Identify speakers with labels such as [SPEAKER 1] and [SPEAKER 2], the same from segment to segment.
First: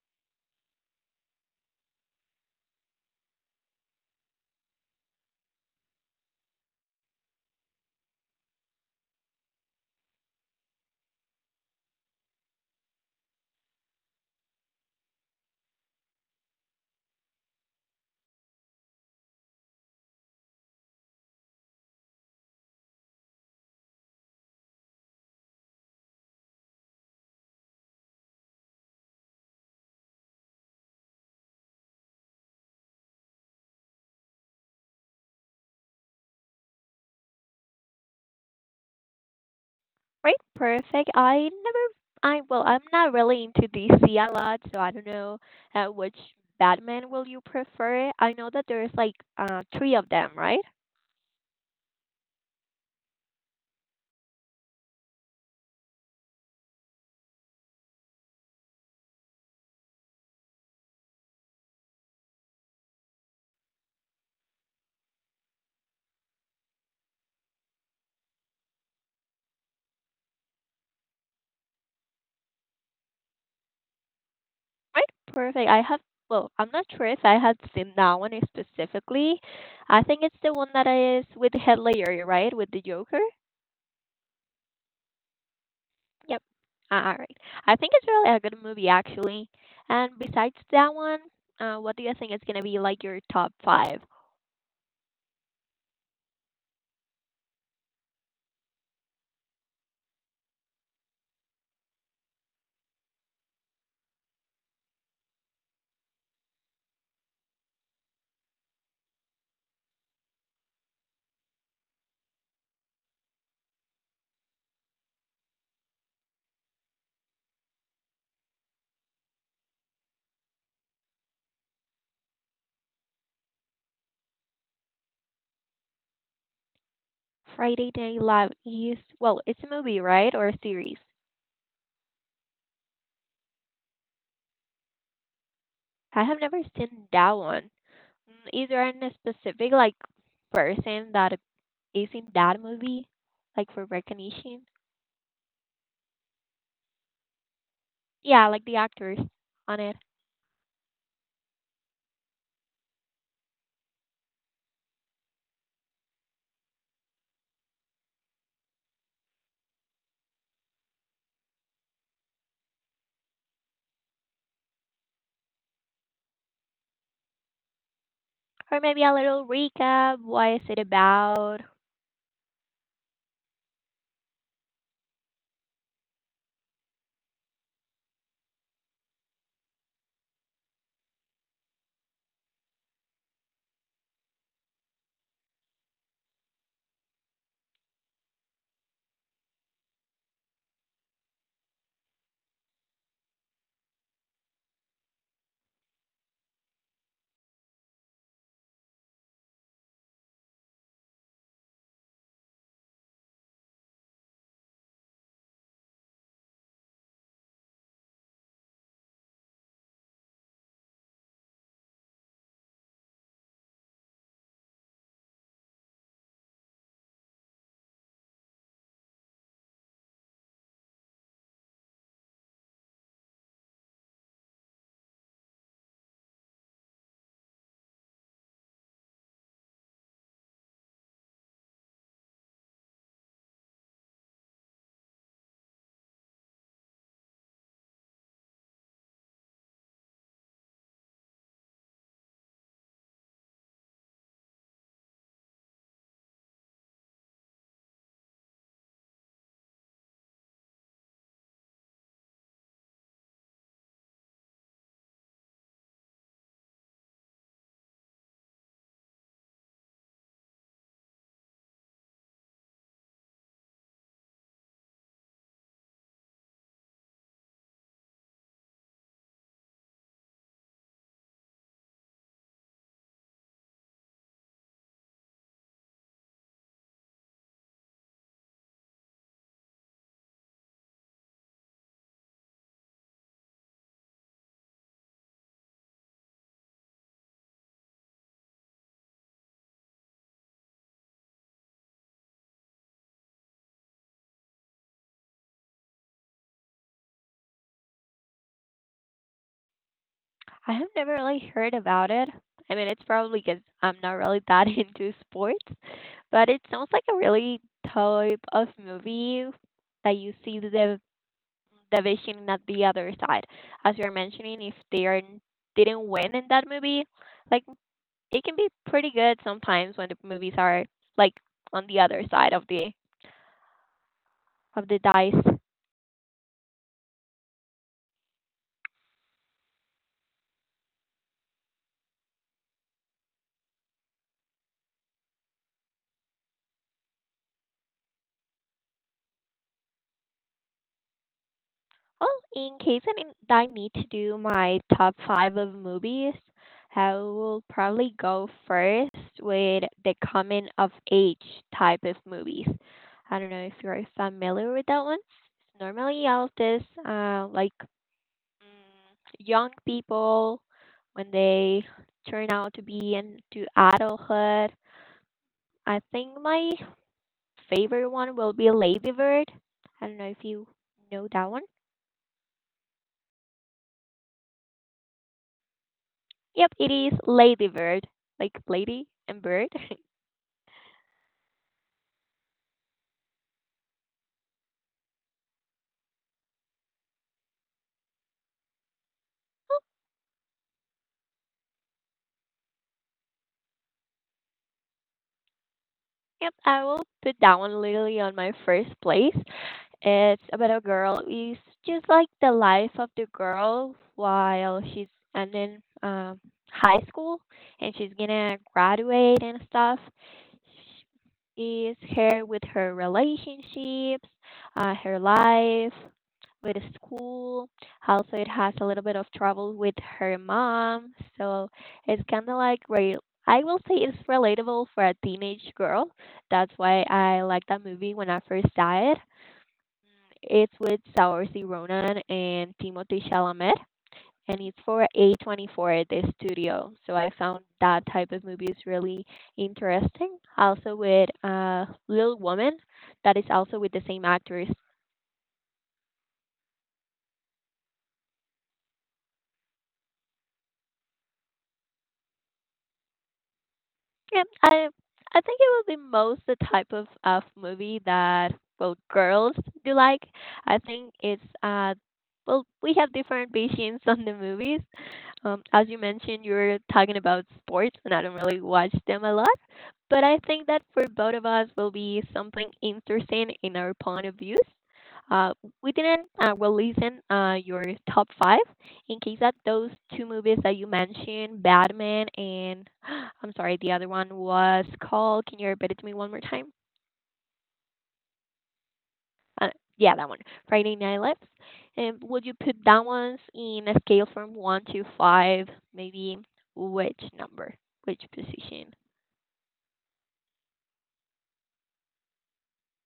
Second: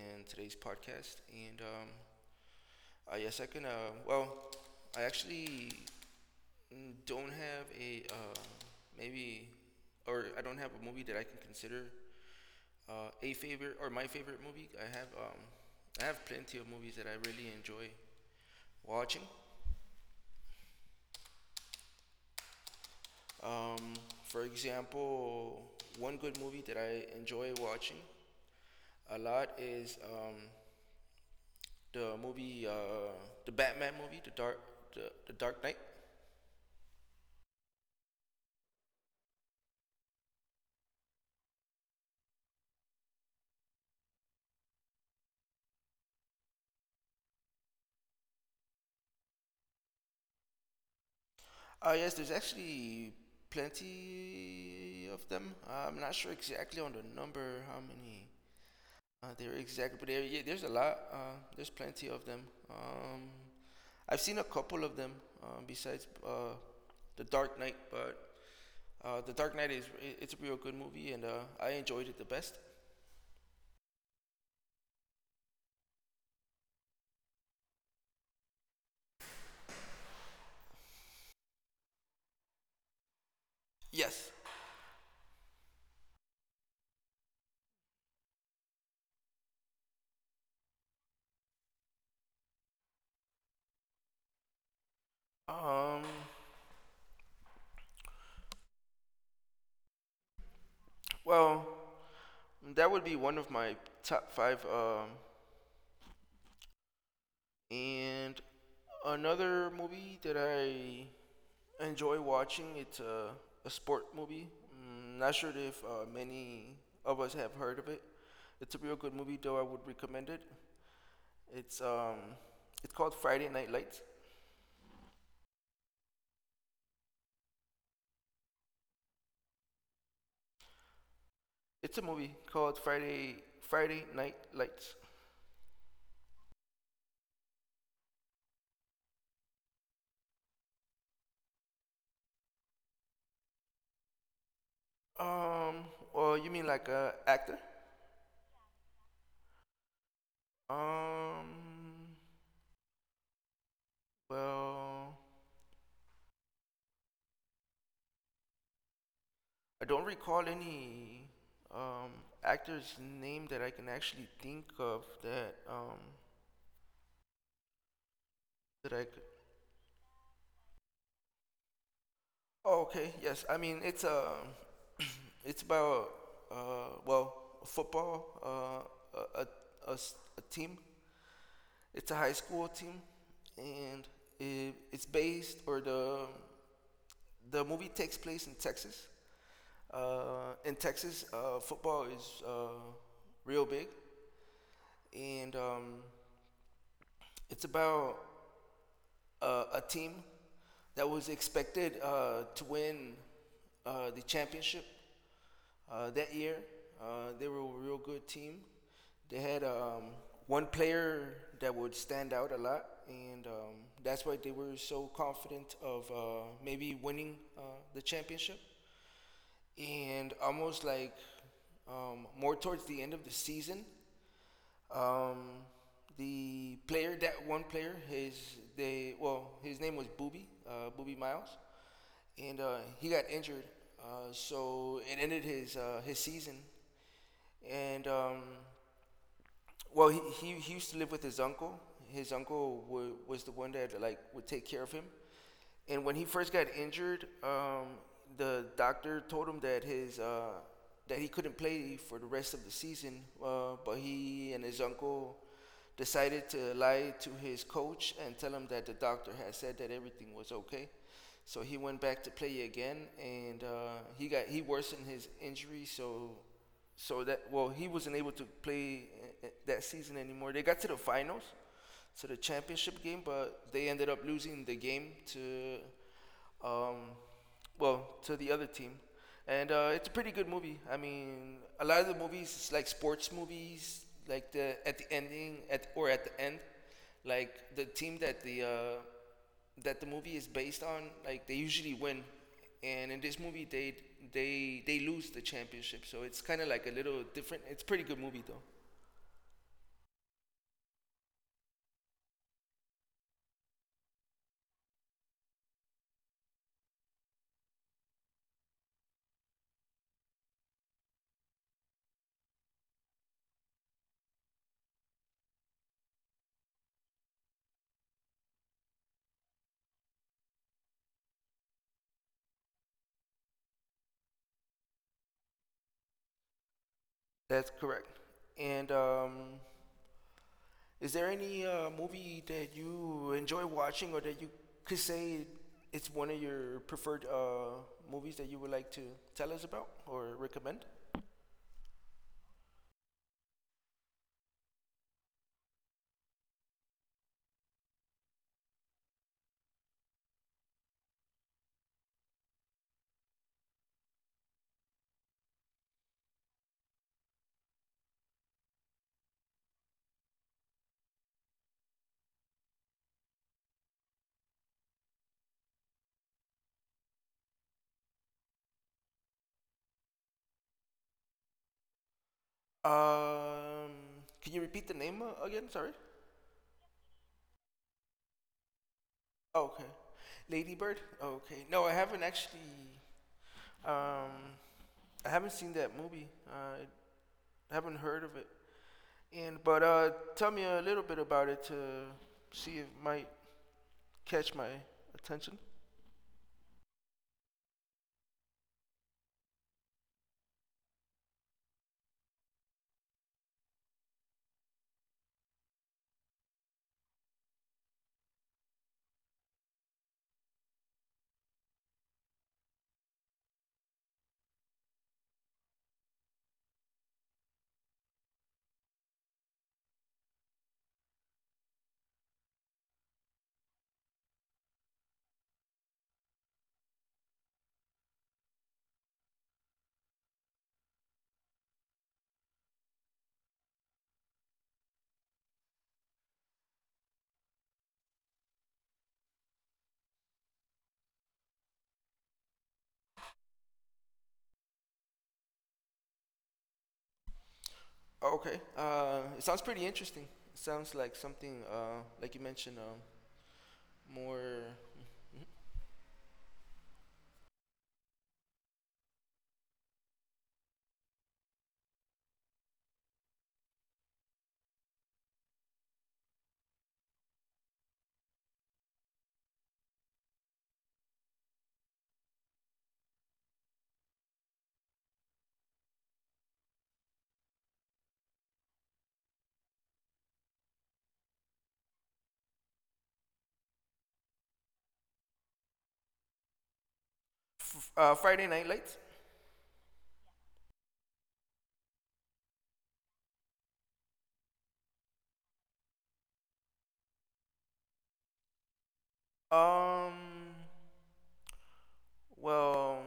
[SPEAKER 1] and today's podcast. And yes, I can. Well, I actually don't have a maybe, or I don't have a movie that I can consider a favorite or my favorite movie. I have plenty of movies that I really enjoy watching. Um, for example, one good movie that I enjoy watching a lot is the movie, the Batman movie, the Dark Knight.
[SPEAKER 2] Right. Perfect. I never. I well, I'm not really into DC a lot, so I don't know which Batman will you prefer. I know that there's like three of them, right?
[SPEAKER 1] Yes, there's actually plenty of them. I'm not sure exactly on the number how many there are exactly, but yeah, there's a lot. There's plenty of them. Um, I've seen a couple of them besides the Dark Knight, but the Dark Knight it's a real good movie, and I enjoyed it the best.
[SPEAKER 2] Right, perfect. I have, well, I'm not sure if I had seen that one specifically. I think it's the one that is with Heath Ledger, right? With the Joker.
[SPEAKER 1] Yes.
[SPEAKER 2] Yep. Ah, all right. I think it's really a good movie, actually. And besides that one, what do you think is gonna be like your top five?
[SPEAKER 1] Um. Well, that would be one of my top five. And another movie that I enjoy watching, it's a sport movie. Not sure if many of us have heard of it. It's a real good movie, though I would recommend it. It's um, it's called Friday Night Lights.
[SPEAKER 2] Friday Night Live is, well, it's a movie, right, or a series?
[SPEAKER 1] It's a movie called Friday Night Lights.
[SPEAKER 2] I have never seen that one. Is there any specific like person that is in that movie, like for recognition?
[SPEAKER 1] Um, well, you mean like a actor?
[SPEAKER 2] Yeah, like the actors on it.
[SPEAKER 1] Um, well, I don't recall any um, actor's name that I can actually think of that um,
[SPEAKER 2] Or
[SPEAKER 1] that I
[SPEAKER 2] maybe a
[SPEAKER 1] could.
[SPEAKER 2] little recap. Why is it about?
[SPEAKER 1] Oh, okay. Yes. I mean, it's about well, football. A team. It's a high school team, and it, it's based or the movie takes place in Texas. In Texas, football is real big, and it's about a team that was expected to win the championship that year. They were a real good team. They had one player that would stand out a lot, and that's why they were so confident of maybe winning the championship. And almost like more towards the end of the season, um, the player, that one player, his name was Booby, Booby Miles, and he got injured, so it ended his season, and well, he used to live with his uncle. His uncle was the one that like would take care of him. And when he first got injured, the doctor told him that he couldn't play for the rest of the season. But he and his uncle decided to lie to his coach and tell him that the doctor had said that everything was okay. So he went back to play again, and he worsened his injury. So so that well he wasn't able to play that season anymore. They got to the finals, to the championship game, but they ended up losing the game um, to the other team. And it's a pretty good movie. I mean, a lot of the movies, it's like sports movies, like the at the ending at or at the end, like the team that the movie is based on, like they usually win, and in this movie they lose the championship. So it's kind of like a little different. It's a pretty good movie though.
[SPEAKER 2] I have never really heard about it. I mean, it's probably because I'm not really that into sports, but it sounds like a really type of movie that you see the vision at the other side. As you're mentioning, if they are, didn't win in that movie, like it can be pretty good sometimes when the movies are like on the other side of the dice.
[SPEAKER 1] That's correct. And is there any movie that you enjoy watching or that you could say it's one of your preferred movies that you would like to tell us about or recommend?
[SPEAKER 2] Well, in case I mean, I need to do my top five of movies, I will probably go first with the coming of age type of movies. I don't know if you're familiar with that one. Normally, all of this, like young people when they turn out to be into adulthood. I think my favorite one will be Lady Bird. I don't know if you know that one.
[SPEAKER 1] Um, can you repeat the name again? Sorry.
[SPEAKER 2] Yep, it is Ladybird, like lady and
[SPEAKER 1] Oh,
[SPEAKER 2] bird.
[SPEAKER 1] okay. Lady Bird. Okay. No, I haven't actually. Um, I haven't seen that movie. I haven't heard of it. And but tell me a little bit about it to see if it might catch my attention.
[SPEAKER 2] Yep, I will put that one literally on my first place. It's about a girl. It's just like the life of the girl while she's ending um, high school and she's gonna graduate and stuff. She is her with her relationships, her life with school. Also, it has a little bit of trouble with her mom. So it's kind of like real. I will say it's relatable for a teenage girl that's why I liked that movie when I first saw it. It's with Saoirse Ronan and Timothée Chalamet, and it's for A24, the studio. So I found that type of movies really interesting. Also with Little Woman, that is also with the same actors.
[SPEAKER 1] Okay. It sounds pretty interesting. It sounds like something, like you mentioned,
[SPEAKER 2] Yeah,
[SPEAKER 1] more
[SPEAKER 2] I think it will be most the type of movie that well girls do like. I think it's well we have different visions on the movies. As you mentioned, you were talking about sports, and I don't really watch them a lot. But I think that for both of us will be something interesting in our point of views. Uh, we didn't well listen your top five, in case that those two movies that you mentioned, Batman and I'm sorry, the other one was called. Can you repeat it to me one more time?
[SPEAKER 1] Friday Night Lights.
[SPEAKER 2] Uh, yeah, that one, Friday Night Lights. And would you put that ones in a scale from one to five? Maybe which number, which position?
[SPEAKER 1] Um, well,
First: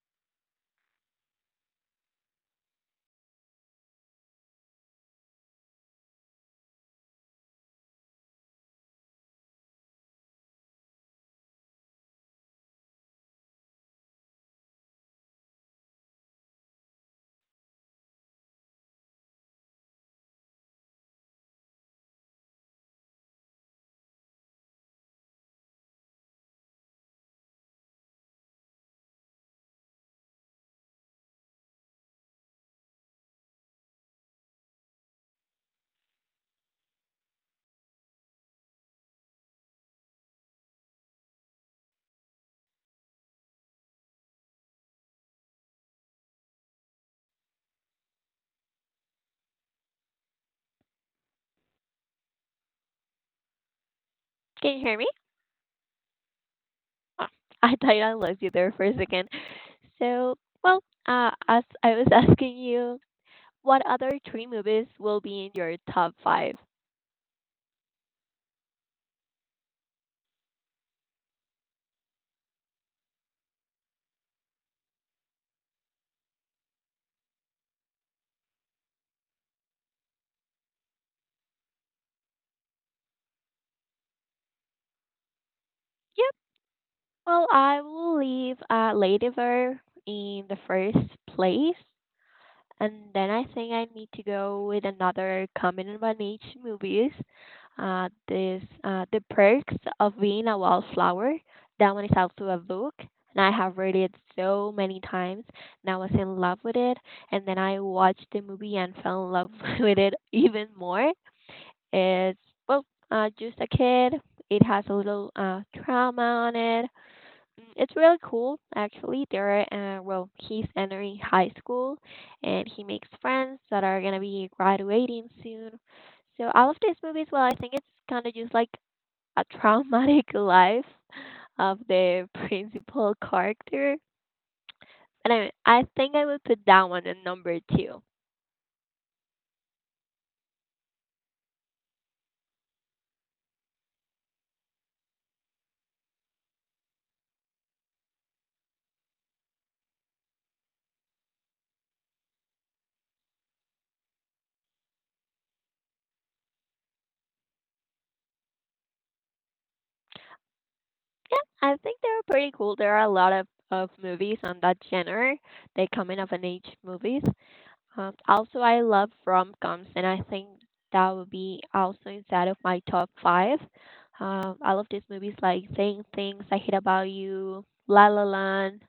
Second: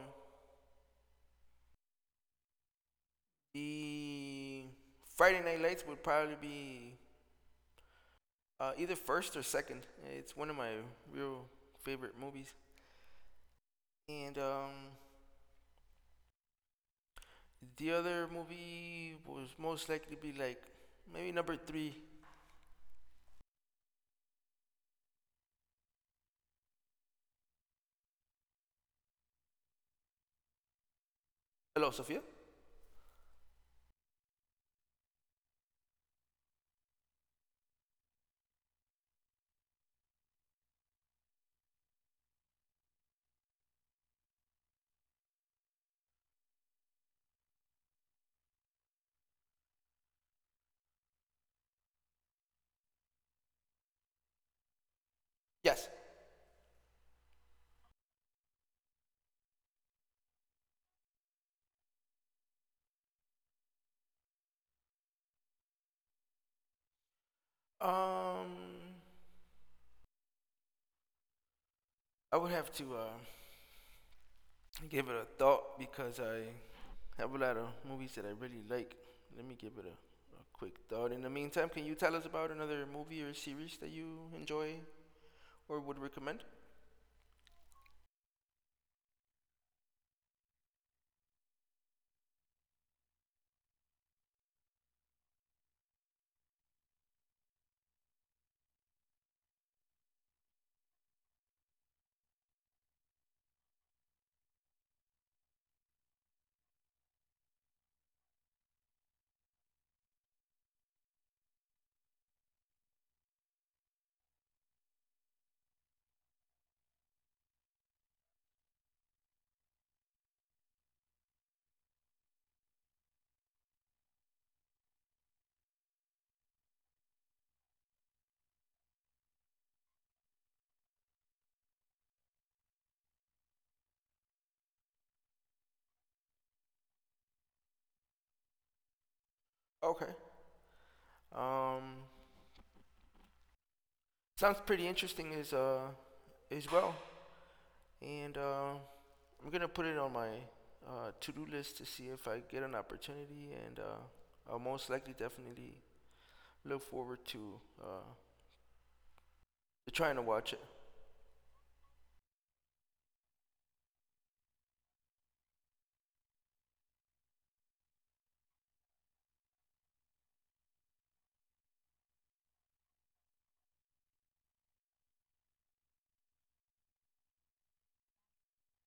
[SPEAKER 1] the Friday Night Lights would probably be either first or second. It's one of my real favorite movies. And the other movie was most likely be like maybe number three. Hello, Sophia.
[SPEAKER 2] Can you hear me?
[SPEAKER 1] Yes.
[SPEAKER 2] Oh, I thought I lost you there for a second. So, well, as I was asking you, what other three movies will be in your top five?
[SPEAKER 1] Um, I would have to. Give it a thought because I have a lot of movies that I really like. Let me give it a quick thought. In the meantime, can you tell us about another movie or series that you enjoy or would
[SPEAKER 2] Yeah,
[SPEAKER 1] recommend?
[SPEAKER 2] well, I will leave Ladyver in the first place, and then I think I need to go with another common one each movies. This The Perks of Being a Wallflower. That one is also a book, and I have read it so many times, and I was in love with it. And then I watched the movie and fell in love with it even more. It's well, just a kid. It has a little trauma on it. It's really cool, actually. Well, he's entering high school and he makes friends that are gonna be graduating soon. So all of these movies. Well, I think it's kind of just like a traumatic life of the principal character. And I think I would put that one in number two.
[SPEAKER 1] Okay. Um, Sounds pretty interesting as well. And I'm gonna put it on my to-do list to see if I get an opportunity, and I'll most likely definitely look forward uh, to trying to watch it.
[SPEAKER 2] Yeah, I think they're pretty cool. There are a lot of movies on that genre. They come in of an age movies. Also, I love rom coms, and I think that would be also inside of my top five. I love these movies like Saying Things I Hate About You, La La Land,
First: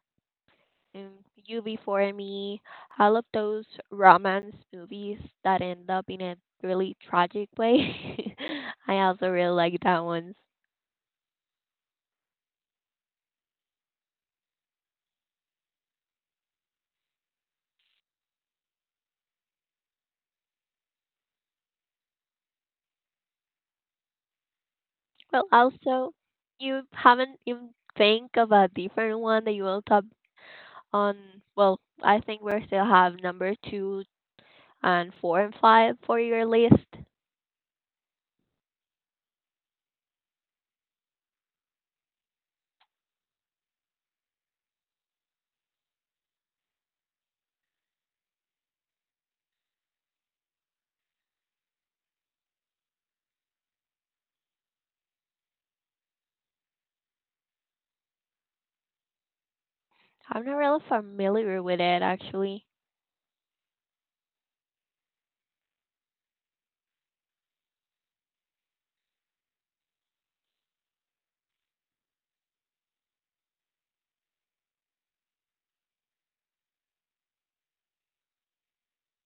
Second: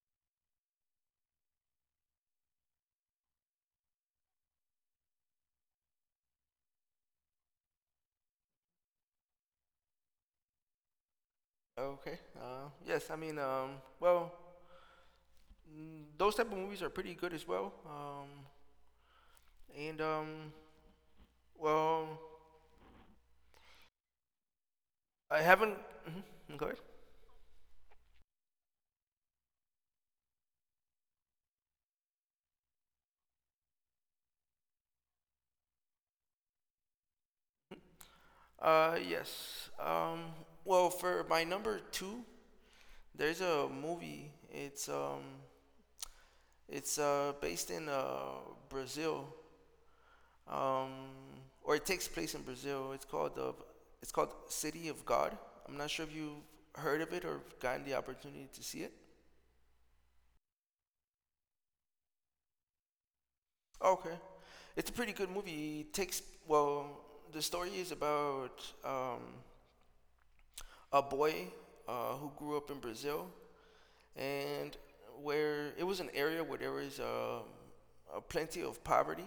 [SPEAKER 2] and You Before Me. I love those romance movies that end up in a really tragic way. I also really like that one.
[SPEAKER 1] Okay. Yes, I mean, well, those type of movies are pretty good as well. And well, I
[SPEAKER 2] Well,
[SPEAKER 1] haven't.
[SPEAKER 2] also,
[SPEAKER 1] Mhm, go ahead.
[SPEAKER 2] you haven't even think of a different one that you will top on, well, I think we still have number two and four and five for your list?
[SPEAKER 1] Yes. Well, for my number two, there's a movie. It's based in Brazil. Um, or it takes place in Brazil. It's called City of God. I'm not sure if you've heard of it or gotten the opportunity to see it.
[SPEAKER 2] I'm not really familiar with it actually.
[SPEAKER 1] Okay. It's a pretty good movie. Well, the story is about a boy who grew up in Brazil, and where it was an area where there was plenty of poverty,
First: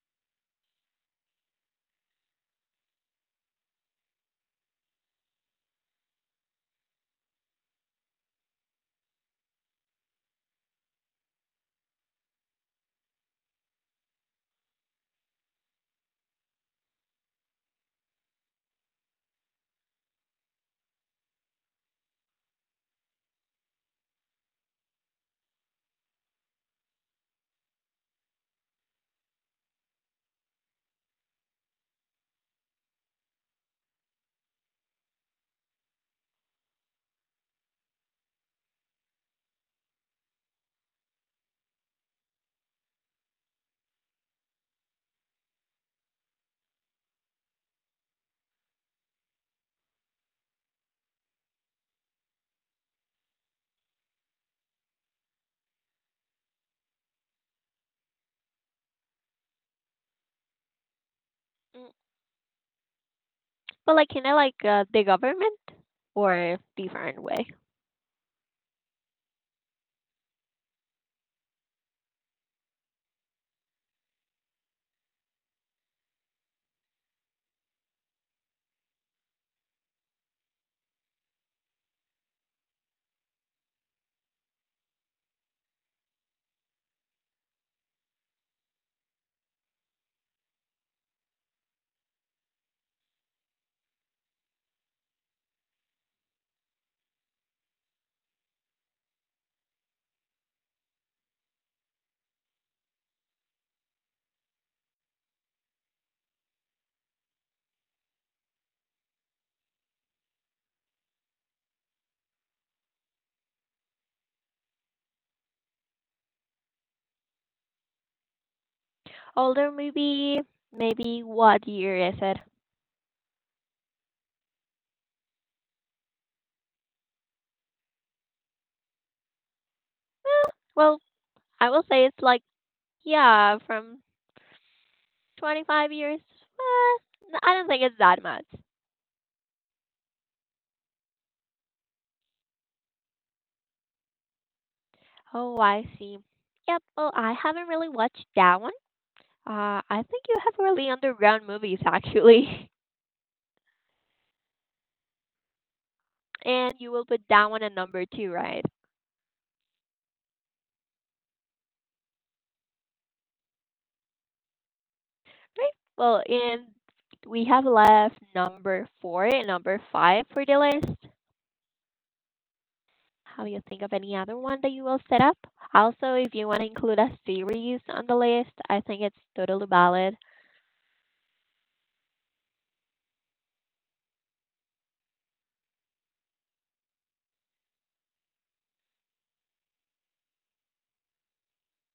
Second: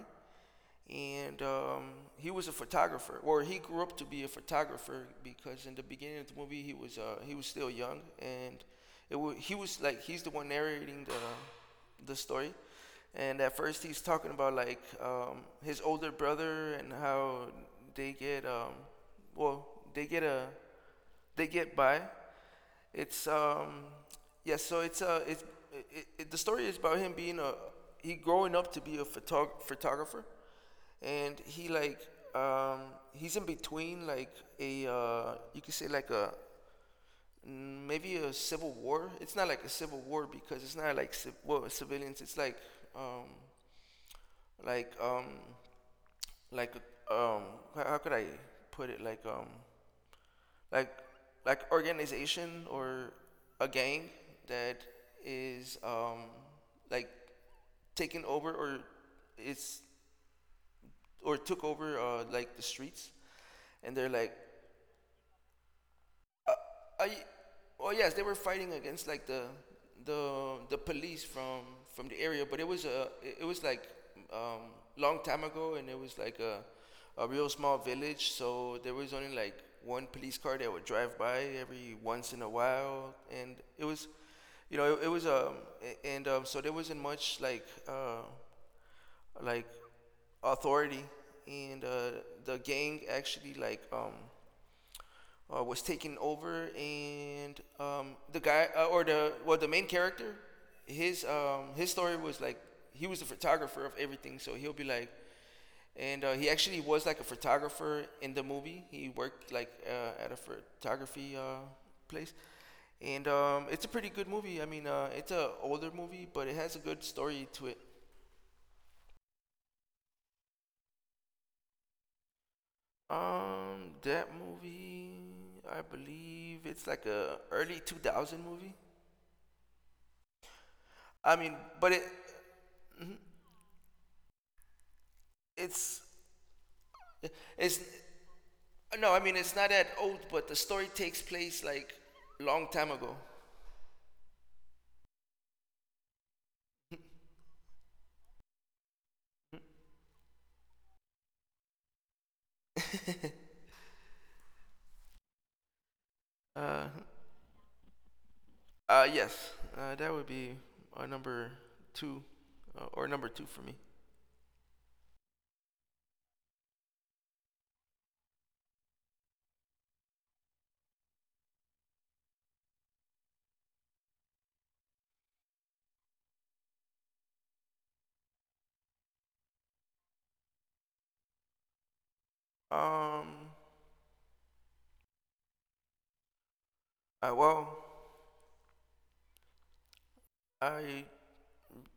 [SPEAKER 1] and he was a photographer, or he grew up to be a photographer, because in the beginning of the movie he was still young, and it wa he was like he's the one narrating the story, and at first he's talking about like his older brother and how they get well, they get a they get by. It's Yeah, so the story is about him being a he growing up to be a photographer, and he like um he's in between like a, you could say, like a maybe a civil war. It's not like a civil war, because it's not like well, civilians. It's like um like um like um how could I put it, like like organization, or a gang that is like taken over, or it's or took
[SPEAKER 2] Mm,
[SPEAKER 1] over like the streets.
[SPEAKER 2] But
[SPEAKER 1] And they're
[SPEAKER 2] like,
[SPEAKER 1] like.
[SPEAKER 2] like the government
[SPEAKER 1] Uh,
[SPEAKER 2] or
[SPEAKER 1] Are you,
[SPEAKER 2] different way?
[SPEAKER 1] well, yes, they were fighting against like the police from the area, but it was like um, long time ago, and it was like a real small village, so there was only like one police car that would drive by every once in a while, and it was, it, it was a- and so there wasn't much like authority, and the gang actually like was taken over, and the guy or the well, the main character, his story was like he was a photographer of everything, so he'll be like, and he actually was like a photographer in the movie. He worked like at a photography place, and it's a pretty good movie. I mean, it's an older movie, but it has a good story to it.
[SPEAKER 2] Older maybe, Maybe what year is it?
[SPEAKER 1] That movie, I believe it's like a early 2000 movie.
[SPEAKER 2] Eh, well,
[SPEAKER 1] I mean,
[SPEAKER 2] I will
[SPEAKER 1] but it.
[SPEAKER 2] say it's like
[SPEAKER 1] Mhm.
[SPEAKER 2] yeah, from 25
[SPEAKER 1] it's
[SPEAKER 2] years. I don't
[SPEAKER 1] it's
[SPEAKER 2] think it's that much.
[SPEAKER 1] No, I mean it's not that old, but the story takes place like long time ago.
[SPEAKER 2] Oh, I see. Yep. Well, I haven't really watched that one. I think you have really underground movies actually, and
[SPEAKER 1] uh,
[SPEAKER 2] you will put that one at number two, right?
[SPEAKER 1] yes, that would be number two, or number two for me.
[SPEAKER 2] Right. Well, and we have left number four and number five for the list. How you think of any other one that you will set up? Also, if you want to include a series on the list, I think it's totally valid.
[SPEAKER 1] Um, well, I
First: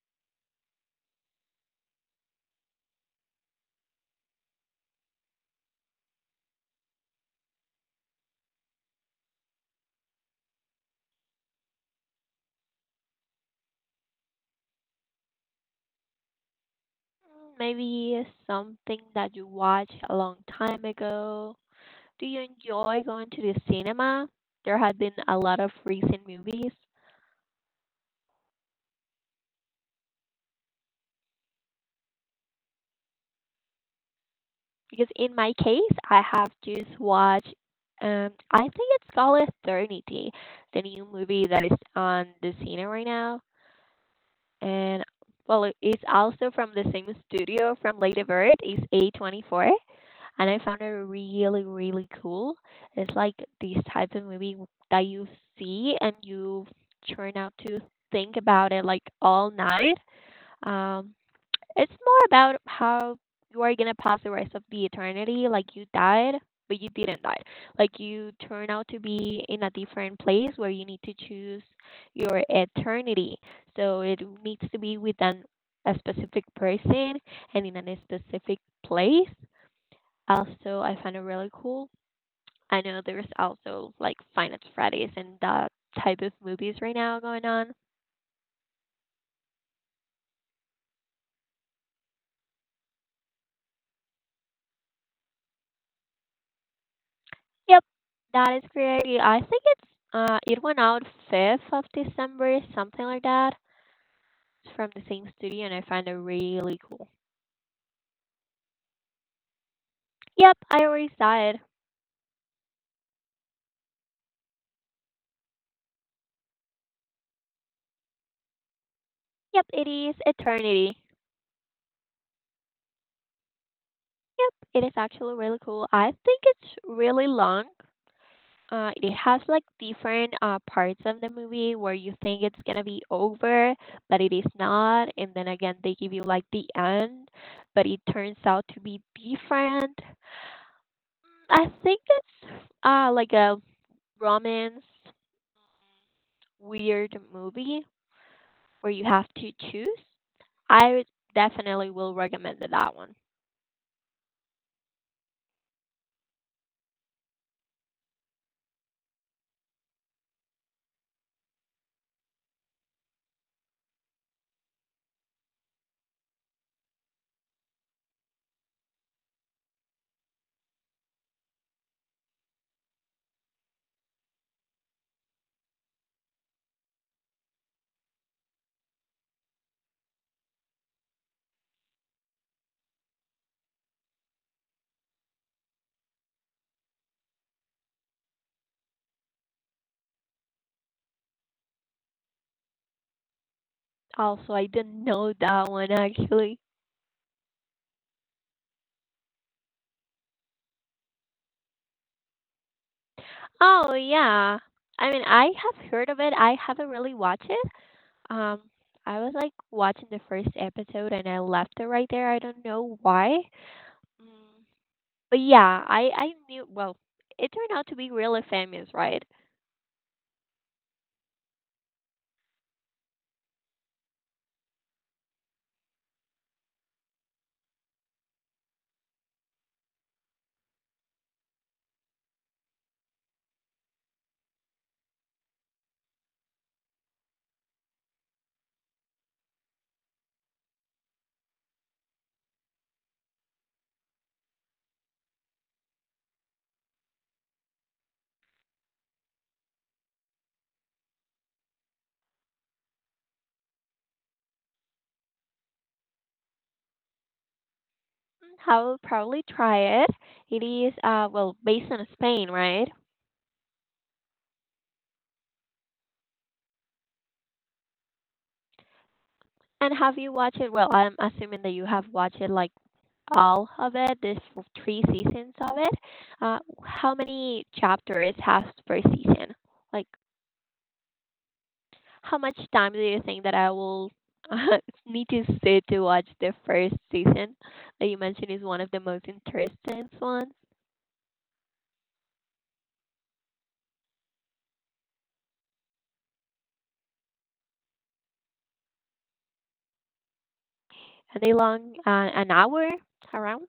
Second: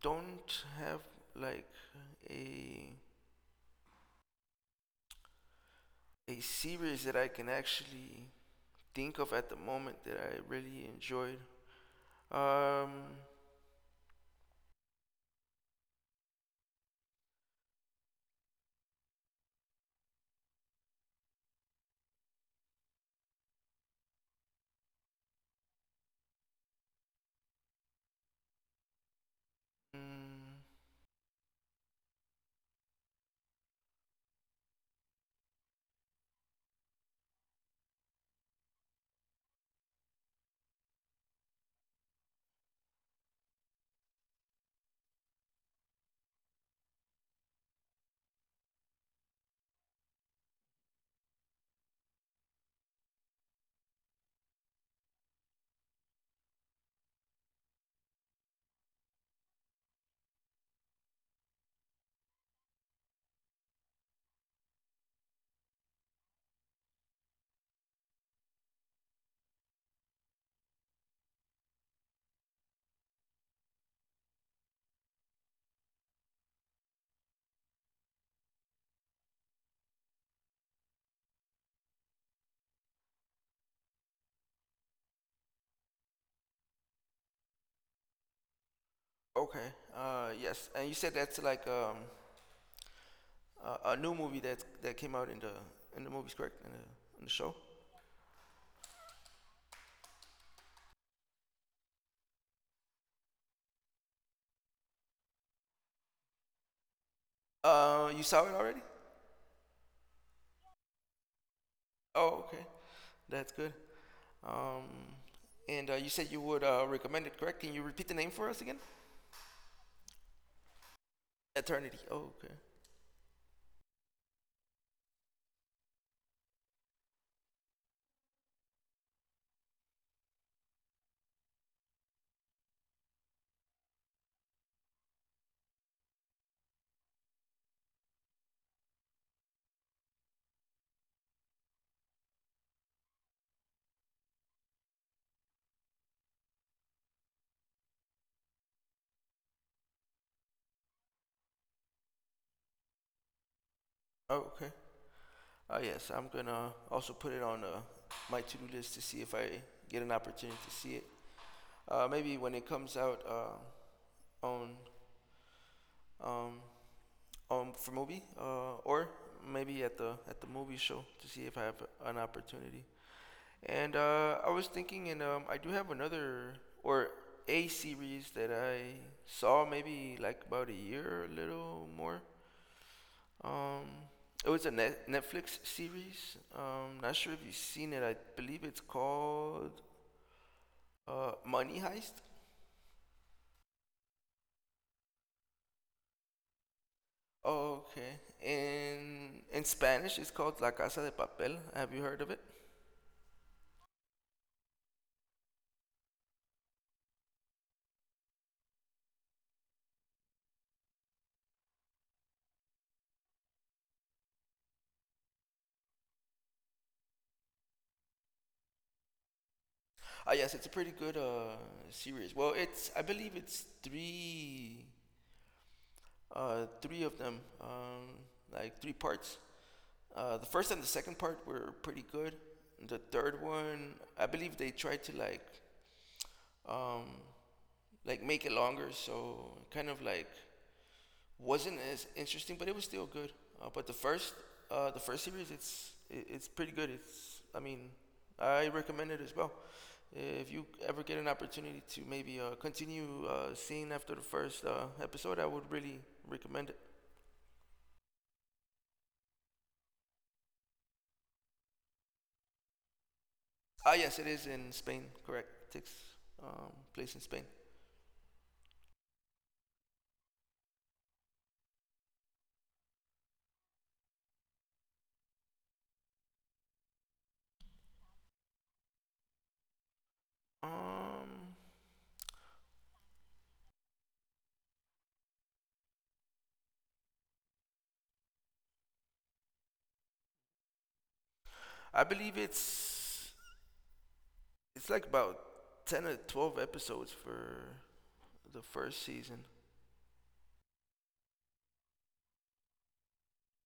[SPEAKER 1] don't have like a a series that I can actually think of at the moment that I really enjoyed. Um,
[SPEAKER 2] Maybe something that you watched a long time ago. Do you enjoy going to the cinema? There have been a lot of recent movies.
[SPEAKER 1] mm,
[SPEAKER 2] Because in my case, I have just watched, I think it's called Eternity, the new movie that is on the cinema right now. And, well, it's also from the same studio from Lady Bird, it's A24. And I found it really, really cool. It's like these type of movie that you see and you turn out to think about it like all night. Um, it's more about how you are gonna pass the rest of the eternity. Like you died, but you didn't die. Like you turn out to be in a different place where you need to choose your eternity. So it needs to be with an a specific person and in a specific place. Also, I find it really cool. I know there's also like Finance Fridays and that type of movies right now going on.
[SPEAKER 1] okay, yes, and you said that's like a new movie that came out in the movies, correct? In the show.
[SPEAKER 2] Yep, that is correct. Yeah, I think it's it went out fifth of December, something like that. It's from the same studio and I find it really cool.
[SPEAKER 1] You saw it already?
[SPEAKER 2] Yep, I already saw it.
[SPEAKER 1] Oh, okay, that's good. Um, and you said you would recommend it, correct? Can you repeat the name for us again?
[SPEAKER 2] Yep, it is Eternity.
[SPEAKER 1] Eternity. Oh, okay.
[SPEAKER 2] Yep, it is actually really cool. I think it's really long. It has like different parts of the movie where you think it's gonna be over, but it is not, and then again they give you like the end, but it turns out to be different. I think it's like a romance weird movie where you have to choose. I would- Definitely will recommend that one.
[SPEAKER 1] Oh, okay. Yes, I'm gonna also put it on my to-do list to see if I get an opportunity to see it. Maybe when it comes out on um, on for movie, or maybe at the movie show to see if I have an opportunity. And I was thinking, and I do have another or a series that I saw maybe like about a year or a little more. Um, it was a Netflix series. Not sure if you've seen it. I believe it's called Money Heist.
[SPEAKER 2] Also, I didn't know that one actually.
[SPEAKER 1] Oh, okay. In Spanish, it's called La Casa de Papel. Have you heard of it?
[SPEAKER 2] Oh yeah. I mean, I have heard of it. I haven't really watched it. Um, I was like watching the first episode and I left it right there. I don't know why. Mm, but yeah, I knew. Well, it turned out to be really famous, right?
[SPEAKER 1] Ah, yes, it's a pretty good series. Well, it's I believe it's three of them, like three parts. The first and the second part were pretty good. The third one, I believe they tried to um, like make it longer, so kind of like wasn't as interesting, but it was still good. But the first series, it's pretty good. It's, I mean, I recommend it as well. If you ever get an opportunity to maybe continue seeing after the first episode, I would really recommend it.
[SPEAKER 2] I will probably try it. It is well based in Spain, right?
[SPEAKER 1] Ah, yes, it is in Spain. Correct. Takes place in Spain.
[SPEAKER 2] And have you watched it? Well, I'm assuming that you have watched it like all of it, the three seasons of it. Uh, how many chapters has per season? Like,
[SPEAKER 1] Um,
[SPEAKER 2] how much time do you think that I will need to sit to watch the first season that you mentioned is one of the most interesting ones?
[SPEAKER 1] I believe it's like about 10 or 12 episodes for the first season.
[SPEAKER 2] Are they long? An hour around?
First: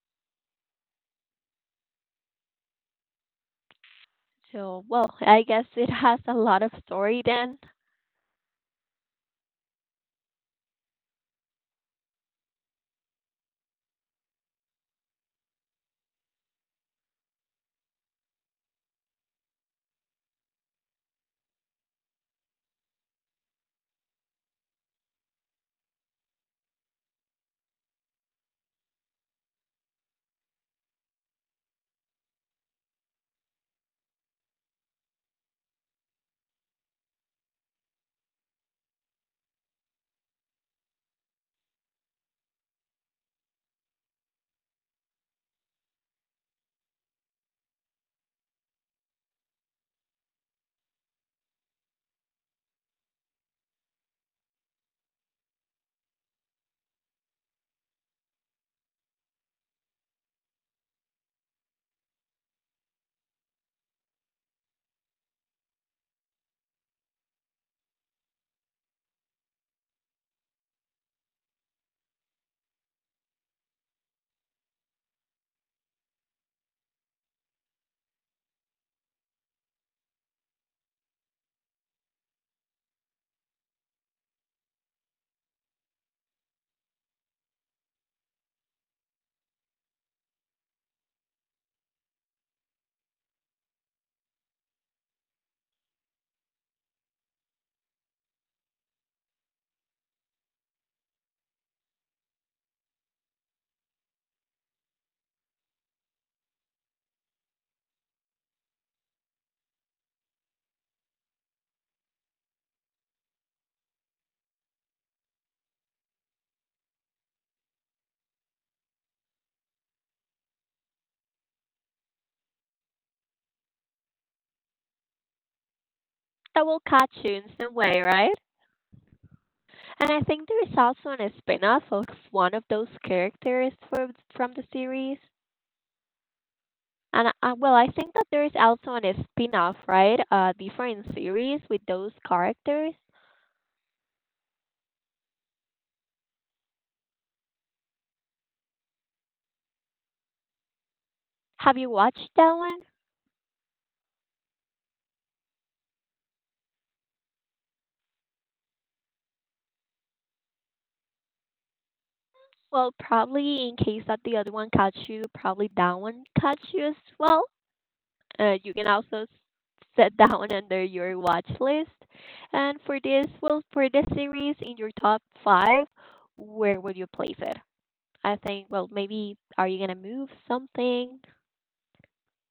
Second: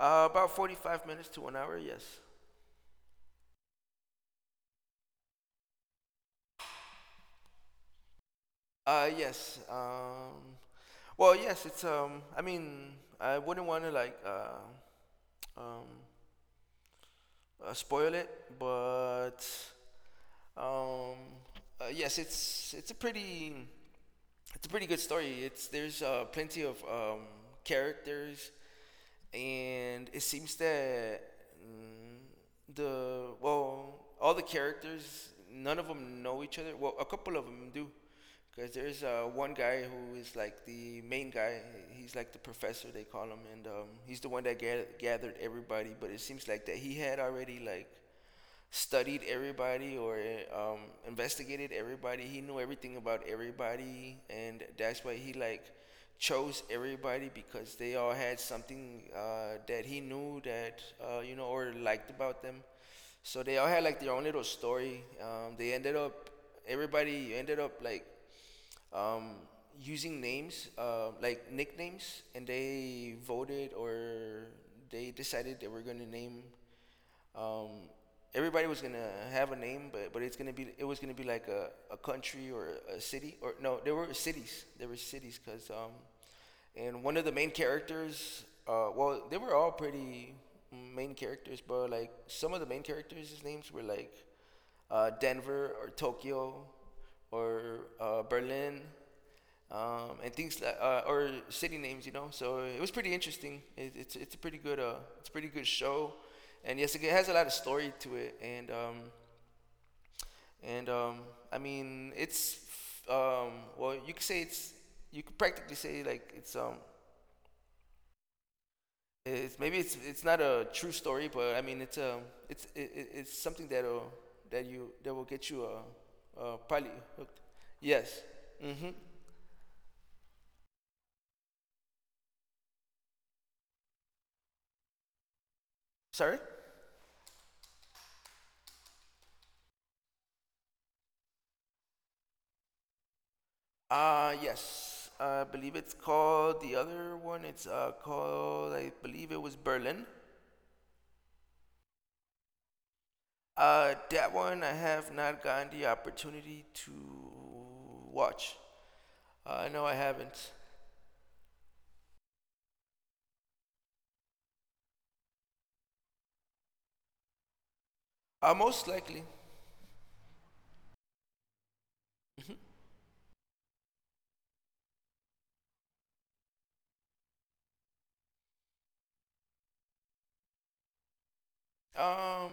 [SPEAKER 1] About 45 minutes to an hour. Yes.
[SPEAKER 2] So, well, I guess it has a lot of story then
[SPEAKER 1] Yes. Well, yes. It's I mean, I wouldn't want to like um spoil it, but um, yes, it's a pretty good story. It's there's plenty of characters, and it seems that mm, the well, all the characters, none of them know each other. Well, a couple of them do, because there's one guy who is like the main guy. He's like the professor they call him, and he's the one that gathered everybody. But it seems like that he had already like studied everybody or um, investigated everybody. He knew everything about everybody, and that's why he like chose everybody because they all had something that he knew that or liked about them. So they all had like their own little story. They ended up everybody ended up like um, using names like nicknames, and they voted or they decided they were gonna name um, everybody was gonna have a name, but it was gonna be like a country or a city or no, there were cities. There were cities because and one of the main characters, well, they were all pretty main characters, but like some of the main characters' names were like Denver or Tokyo or Berlin and things like or city names, you know. So it was pretty interesting. It, it's a pretty good it's a pretty good show, and yes, it has a lot of story to it, and I mean it's um well you could say it's you could practically say like it's maybe it's not a true story, but I mean it's something that will get you
[SPEAKER 2] that will
[SPEAKER 1] probably
[SPEAKER 2] catch you
[SPEAKER 1] hooked.
[SPEAKER 2] in some way,
[SPEAKER 1] Yes.
[SPEAKER 2] right?
[SPEAKER 1] Mhm.
[SPEAKER 2] And I think there is also an spin-off of one of those characters from the series.
[SPEAKER 1] Sorry.
[SPEAKER 2] And well, I think that there is also an spin-off, right? A different series with those characters.
[SPEAKER 1] Yes, I believe it's called the other one. It's called, I believe it was Berlin.
[SPEAKER 2] Have you watched that one?
[SPEAKER 1] That one I have not gotten the opportunity to watch. No, I haven't.
[SPEAKER 2] Well, probably in case that the other one caught you, probably that one caught you as well.
[SPEAKER 1] Uh,
[SPEAKER 2] You
[SPEAKER 1] most
[SPEAKER 2] can
[SPEAKER 1] likely.
[SPEAKER 2] also set that one under your watch list.
[SPEAKER 1] Mhm.
[SPEAKER 2] And for this, well, for this series in your top five, where would you place it? I think, well, maybe are you gonna move something?
[SPEAKER 1] Um,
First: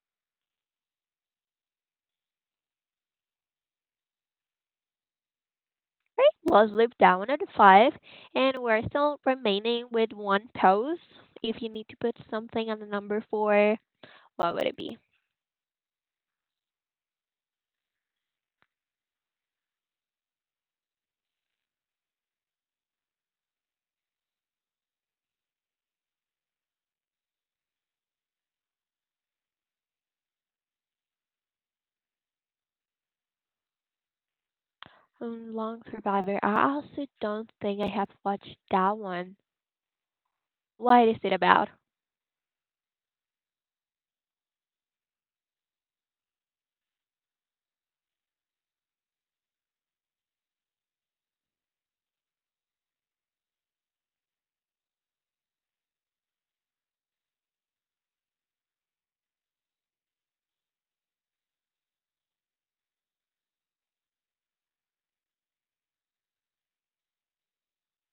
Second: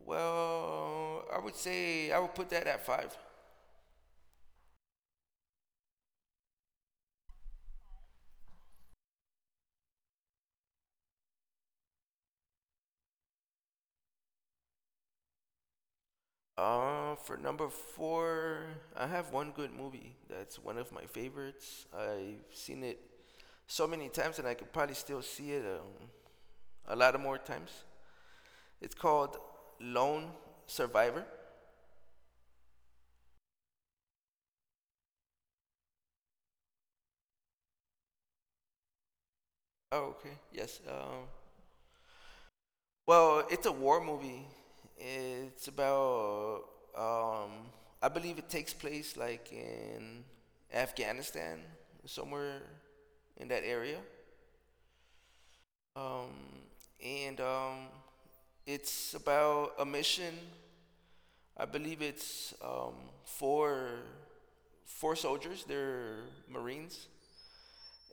[SPEAKER 1] well, I would say I would put that at five.
[SPEAKER 2] Right, let's leave that one at five, and we're still remaining with one pose. If you need to put something on the number four, what would it be?
[SPEAKER 1] For number four, I have one good movie that's one of my favorites. I've seen it so many times, and I could probably still see it a lot of more times. It's called Lone Survivor.
[SPEAKER 2] Long Survivor. I also don't think I have watched that one.
[SPEAKER 1] Oh, okay. Yes.
[SPEAKER 2] What is
[SPEAKER 1] Um,
[SPEAKER 2] it about?
[SPEAKER 1] well, it's a war movie. It's about, um, I believe it takes place like in Afghanistan, somewhere in that area. Um, and it's about a mission. I believe it's for four soldiers. They're Marines,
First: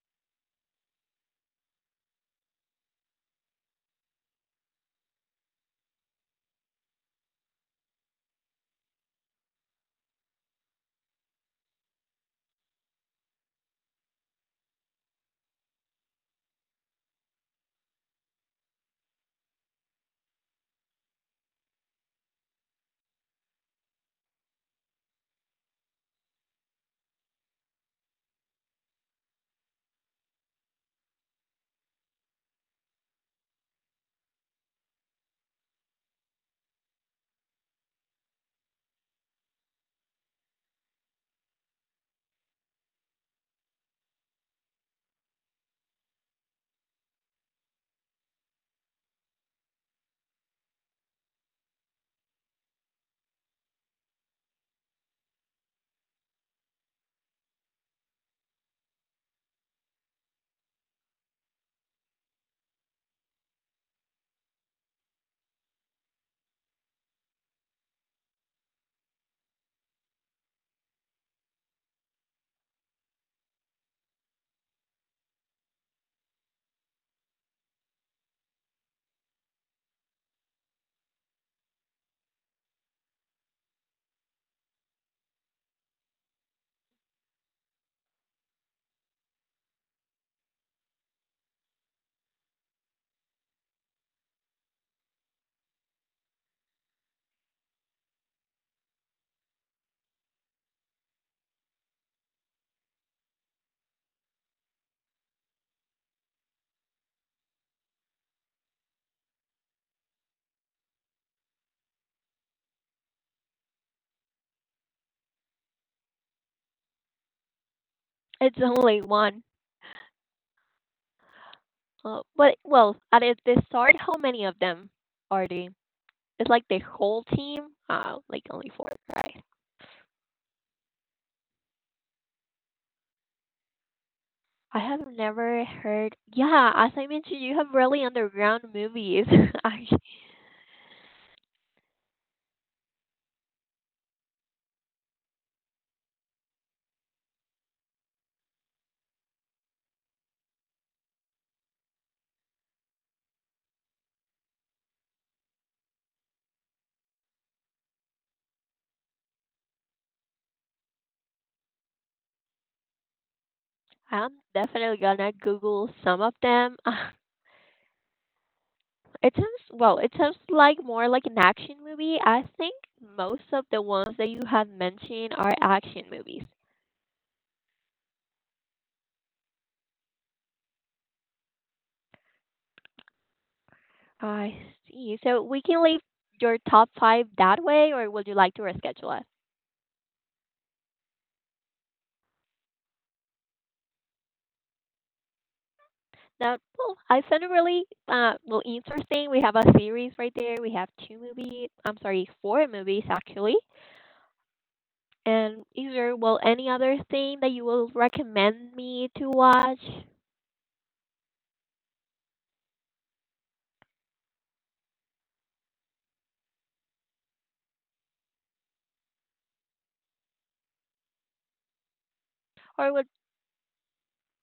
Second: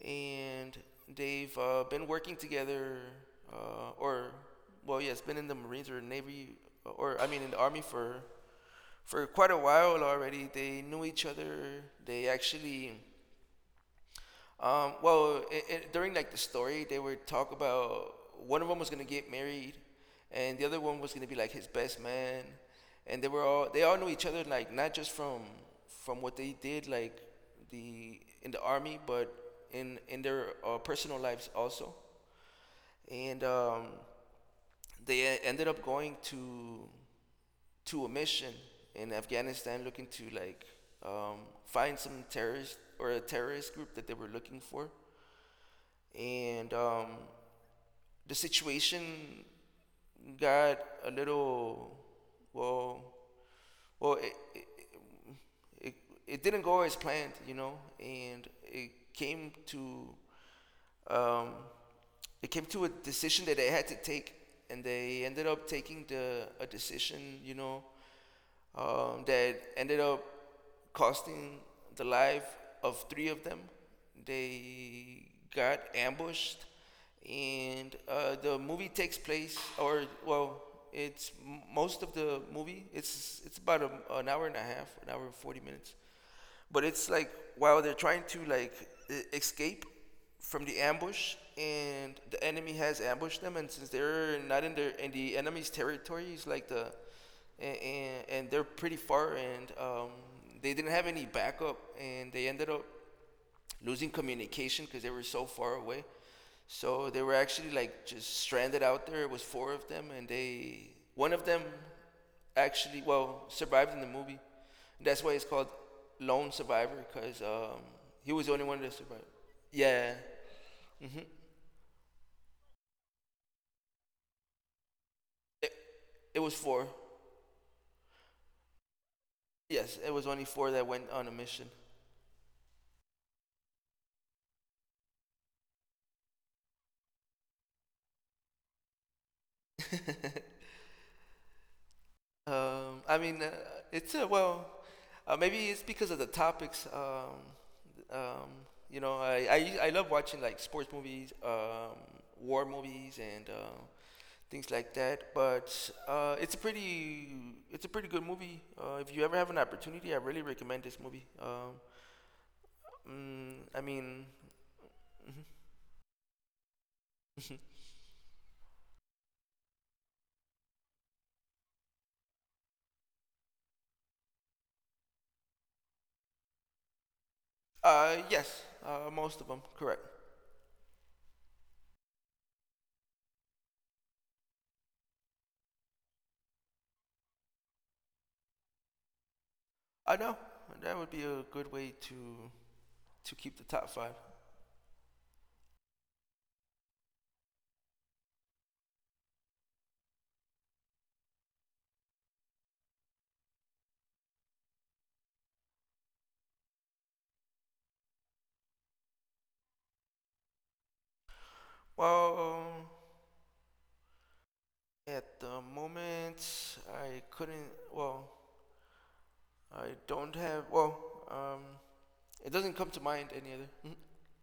[SPEAKER 1] and they've been working together, or well, yes, been in the Marines or Navy, or I mean in the Army for quite a while already. They knew each other. They actually well, during like the story, they were talk about one of them was gonna get married, and the other one was gonna be like his best man, and they all know each other like not just from what they did like the in the army, but in their personal lives also, and they ended up going to a mission in Afghanistan looking to like um, find some terrorist or a terrorist group that they were looking for and the situation got a little well well it, it, it, it didn't go as planned you know and it came to um, a decision that they had to take and they ended up taking the a decision that ended up costing the life of three of them. They got ambushed, and the movie takes place, or well, it's most of the movie. It's about an hour and a half, an hour and 40 minutes but it's like while they're trying to like escape from the ambush and the enemy has ambushed them and since they're not in the enemy's territory it's like the and they're pretty far and they didn't have any backup and they ended up losing communication because they were so far away. So they were actually like just stranded out there. It was four of them, and they one of them actually well survived in the movie. That's why it's called Lone Survivor because he was the
[SPEAKER 2] It's
[SPEAKER 1] only one that
[SPEAKER 2] only
[SPEAKER 1] survived.
[SPEAKER 2] one.
[SPEAKER 1] Yeah, hmm
[SPEAKER 2] But well, at the start, how many of them are they?
[SPEAKER 1] it, it
[SPEAKER 2] It's
[SPEAKER 1] was
[SPEAKER 2] like the
[SPEAKER 1] four.
[SPEAKER 2] whole team. Like only four, right?
[SPEAKER 1] Yes, it was only four that went on a mission.
[SPEAKER 2] I have never heard. Yeah, as I mentioned, you have really underground movies. I,
[SPEAKER 1] I mean, it's a well. Maybe it's because of the topics. Um, I love watching like sports movies, war movies, and things like that. But it's a pretty good movie. If you ever have an opportunity, I really recommend this movie. I mean,
[SPEAKER 2] I'm definitely gonna Google some of them. It sounds well. It sounds like more like an action movie. I think most of the ones that you have mentioned are action movies.
[SPEAKER 1] yes, most of them, correct.
[SPEAKER 2] I see. So we can leave your top five that way, or would you like to reschedule it?
[SPEAKER 1] I know that would be a good way to keep the top five.
[SPEAKER 2] That well, I found it really well interesting. We have a series right there. We have two movies. I'm sorry, four movies actually. And is there well any other thing that you will recommend me to watch,
[SPEAKER 1] Well, at the moment, I couldn't. Well, I don't have. Well, um, it doesn't come
[SPEAKER 2] or
[SPEAKER 1] to
[SPEAKER 2] would
[SPEAKER 1] mind any other. Mhm.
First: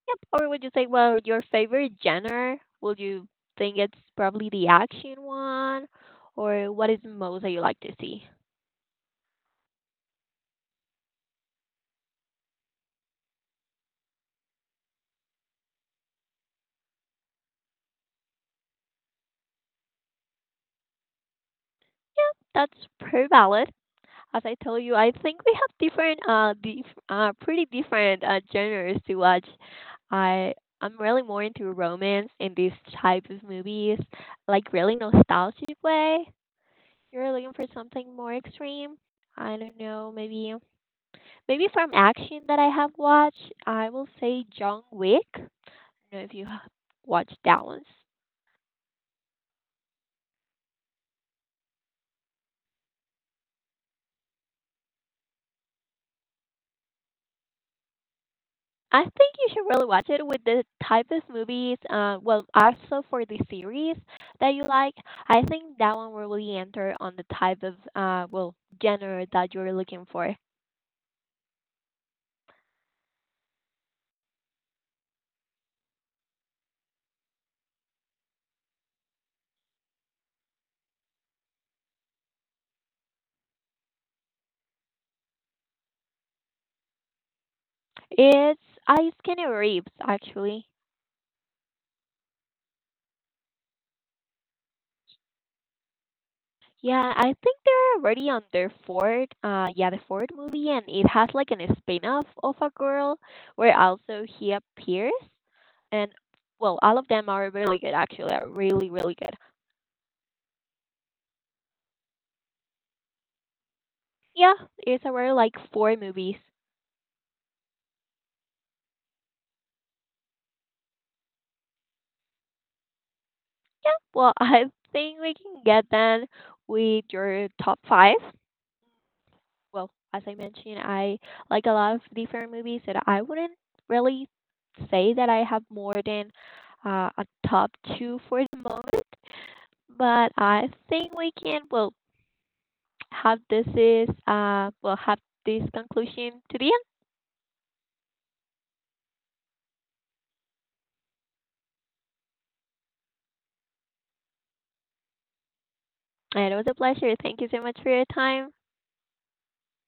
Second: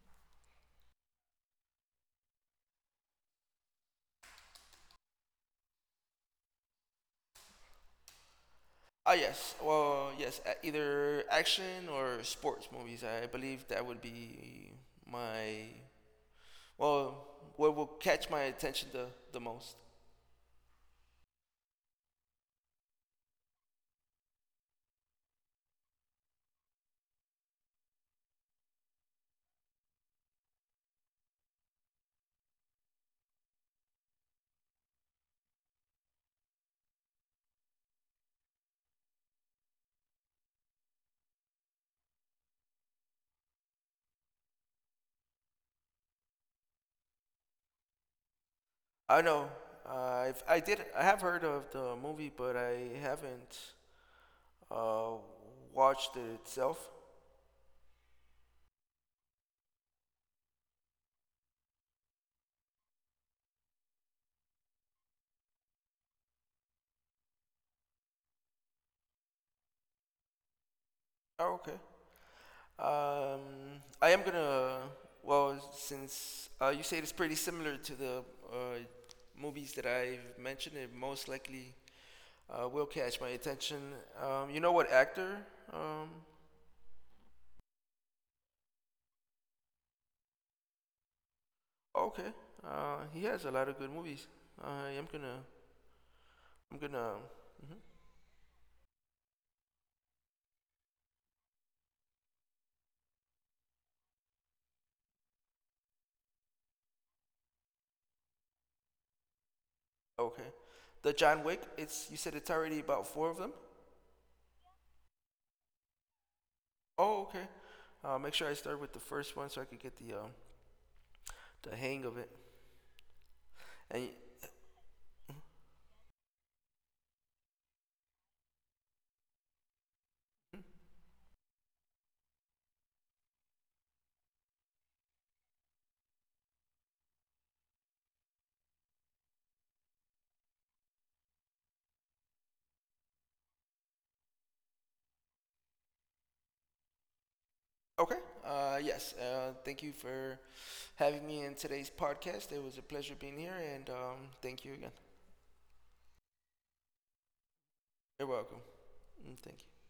[SPEAKER 2] yep, or would you say well your favorite genre? Would you think it's probably the action one, or what is the most that you like to see?
[SPEAKER 1] Ah, yes. Well, yes. Either action or sports movies. I believe that would be my. Well, what will catch my attention the most.
[SPEAKER 2] Yeah, that's pretty valid. As I told you, I think we have different, pretty different genres to watch. I I'm really more into romance and these type of movies, like really nostalgic way. If you're looking for something more extreme, I don't know, maybe from action that I have watched, I will say John Wick. I don't know if you have watched that one.
[SPEAKER 1] I know. I've I did I have heard of the movie, but I haven't uh watched it itself.
[SPEAKER 2] I think you should really watch it with the type of movies, well, also for the series that you like. I think that one will really enter on the type of, well, genre that you're looking for.
[SPEAKER 1] Okay. I am gonna. Well, since you say it's pretty similar to the uh, movies that I've mentioned, it most likely will catch my attention. You know what actor? Um,
[SPEAKER 2] It's Ice Skinny Reeves, actually.
[SPEAKER 1] okay, he has a lot of good movies. I am gonna. I'm
[SPEAKER 2] Yeah,
[SPEAKER 1] gonna.
[SPEAKER 2] I think they're already on their fourth, yeah, the fourth movie, and it has like an spin-off of a girl where also he appears. And, well, all of them are really good, actually, are really, really good.
[SPEAKER 1] Okay, the John Wick. It's you said it's already about four of them.
[SPEAKER 2] Yeah, it's around like four movies.
[SPEAKER 1] Oh, okay. Make sure I start with the first one so I could get the hang of it.
[SPEAKER 2] Yeah,
[SPEAKER 1] And
[SPEAKER 2] well, I think we can get then with your top five. Well, as I mentioned, I like a lot of different movies that I wouldn't really say that I have more than a top two for the moment, but I think we can, well, have this is, we'll have this conclusion to the end.
[SPEAKER 1] okay, yes, thank you for having me in today's podcast. It was a pleasure being here, and thank you again.
[SPEAKER 2] And it was a pleasure. Thank you so much for your
[SPEAKER 1] You're
[SPEAKER 2] time.
[SPEAKER 1] welcome. Mm, thank you.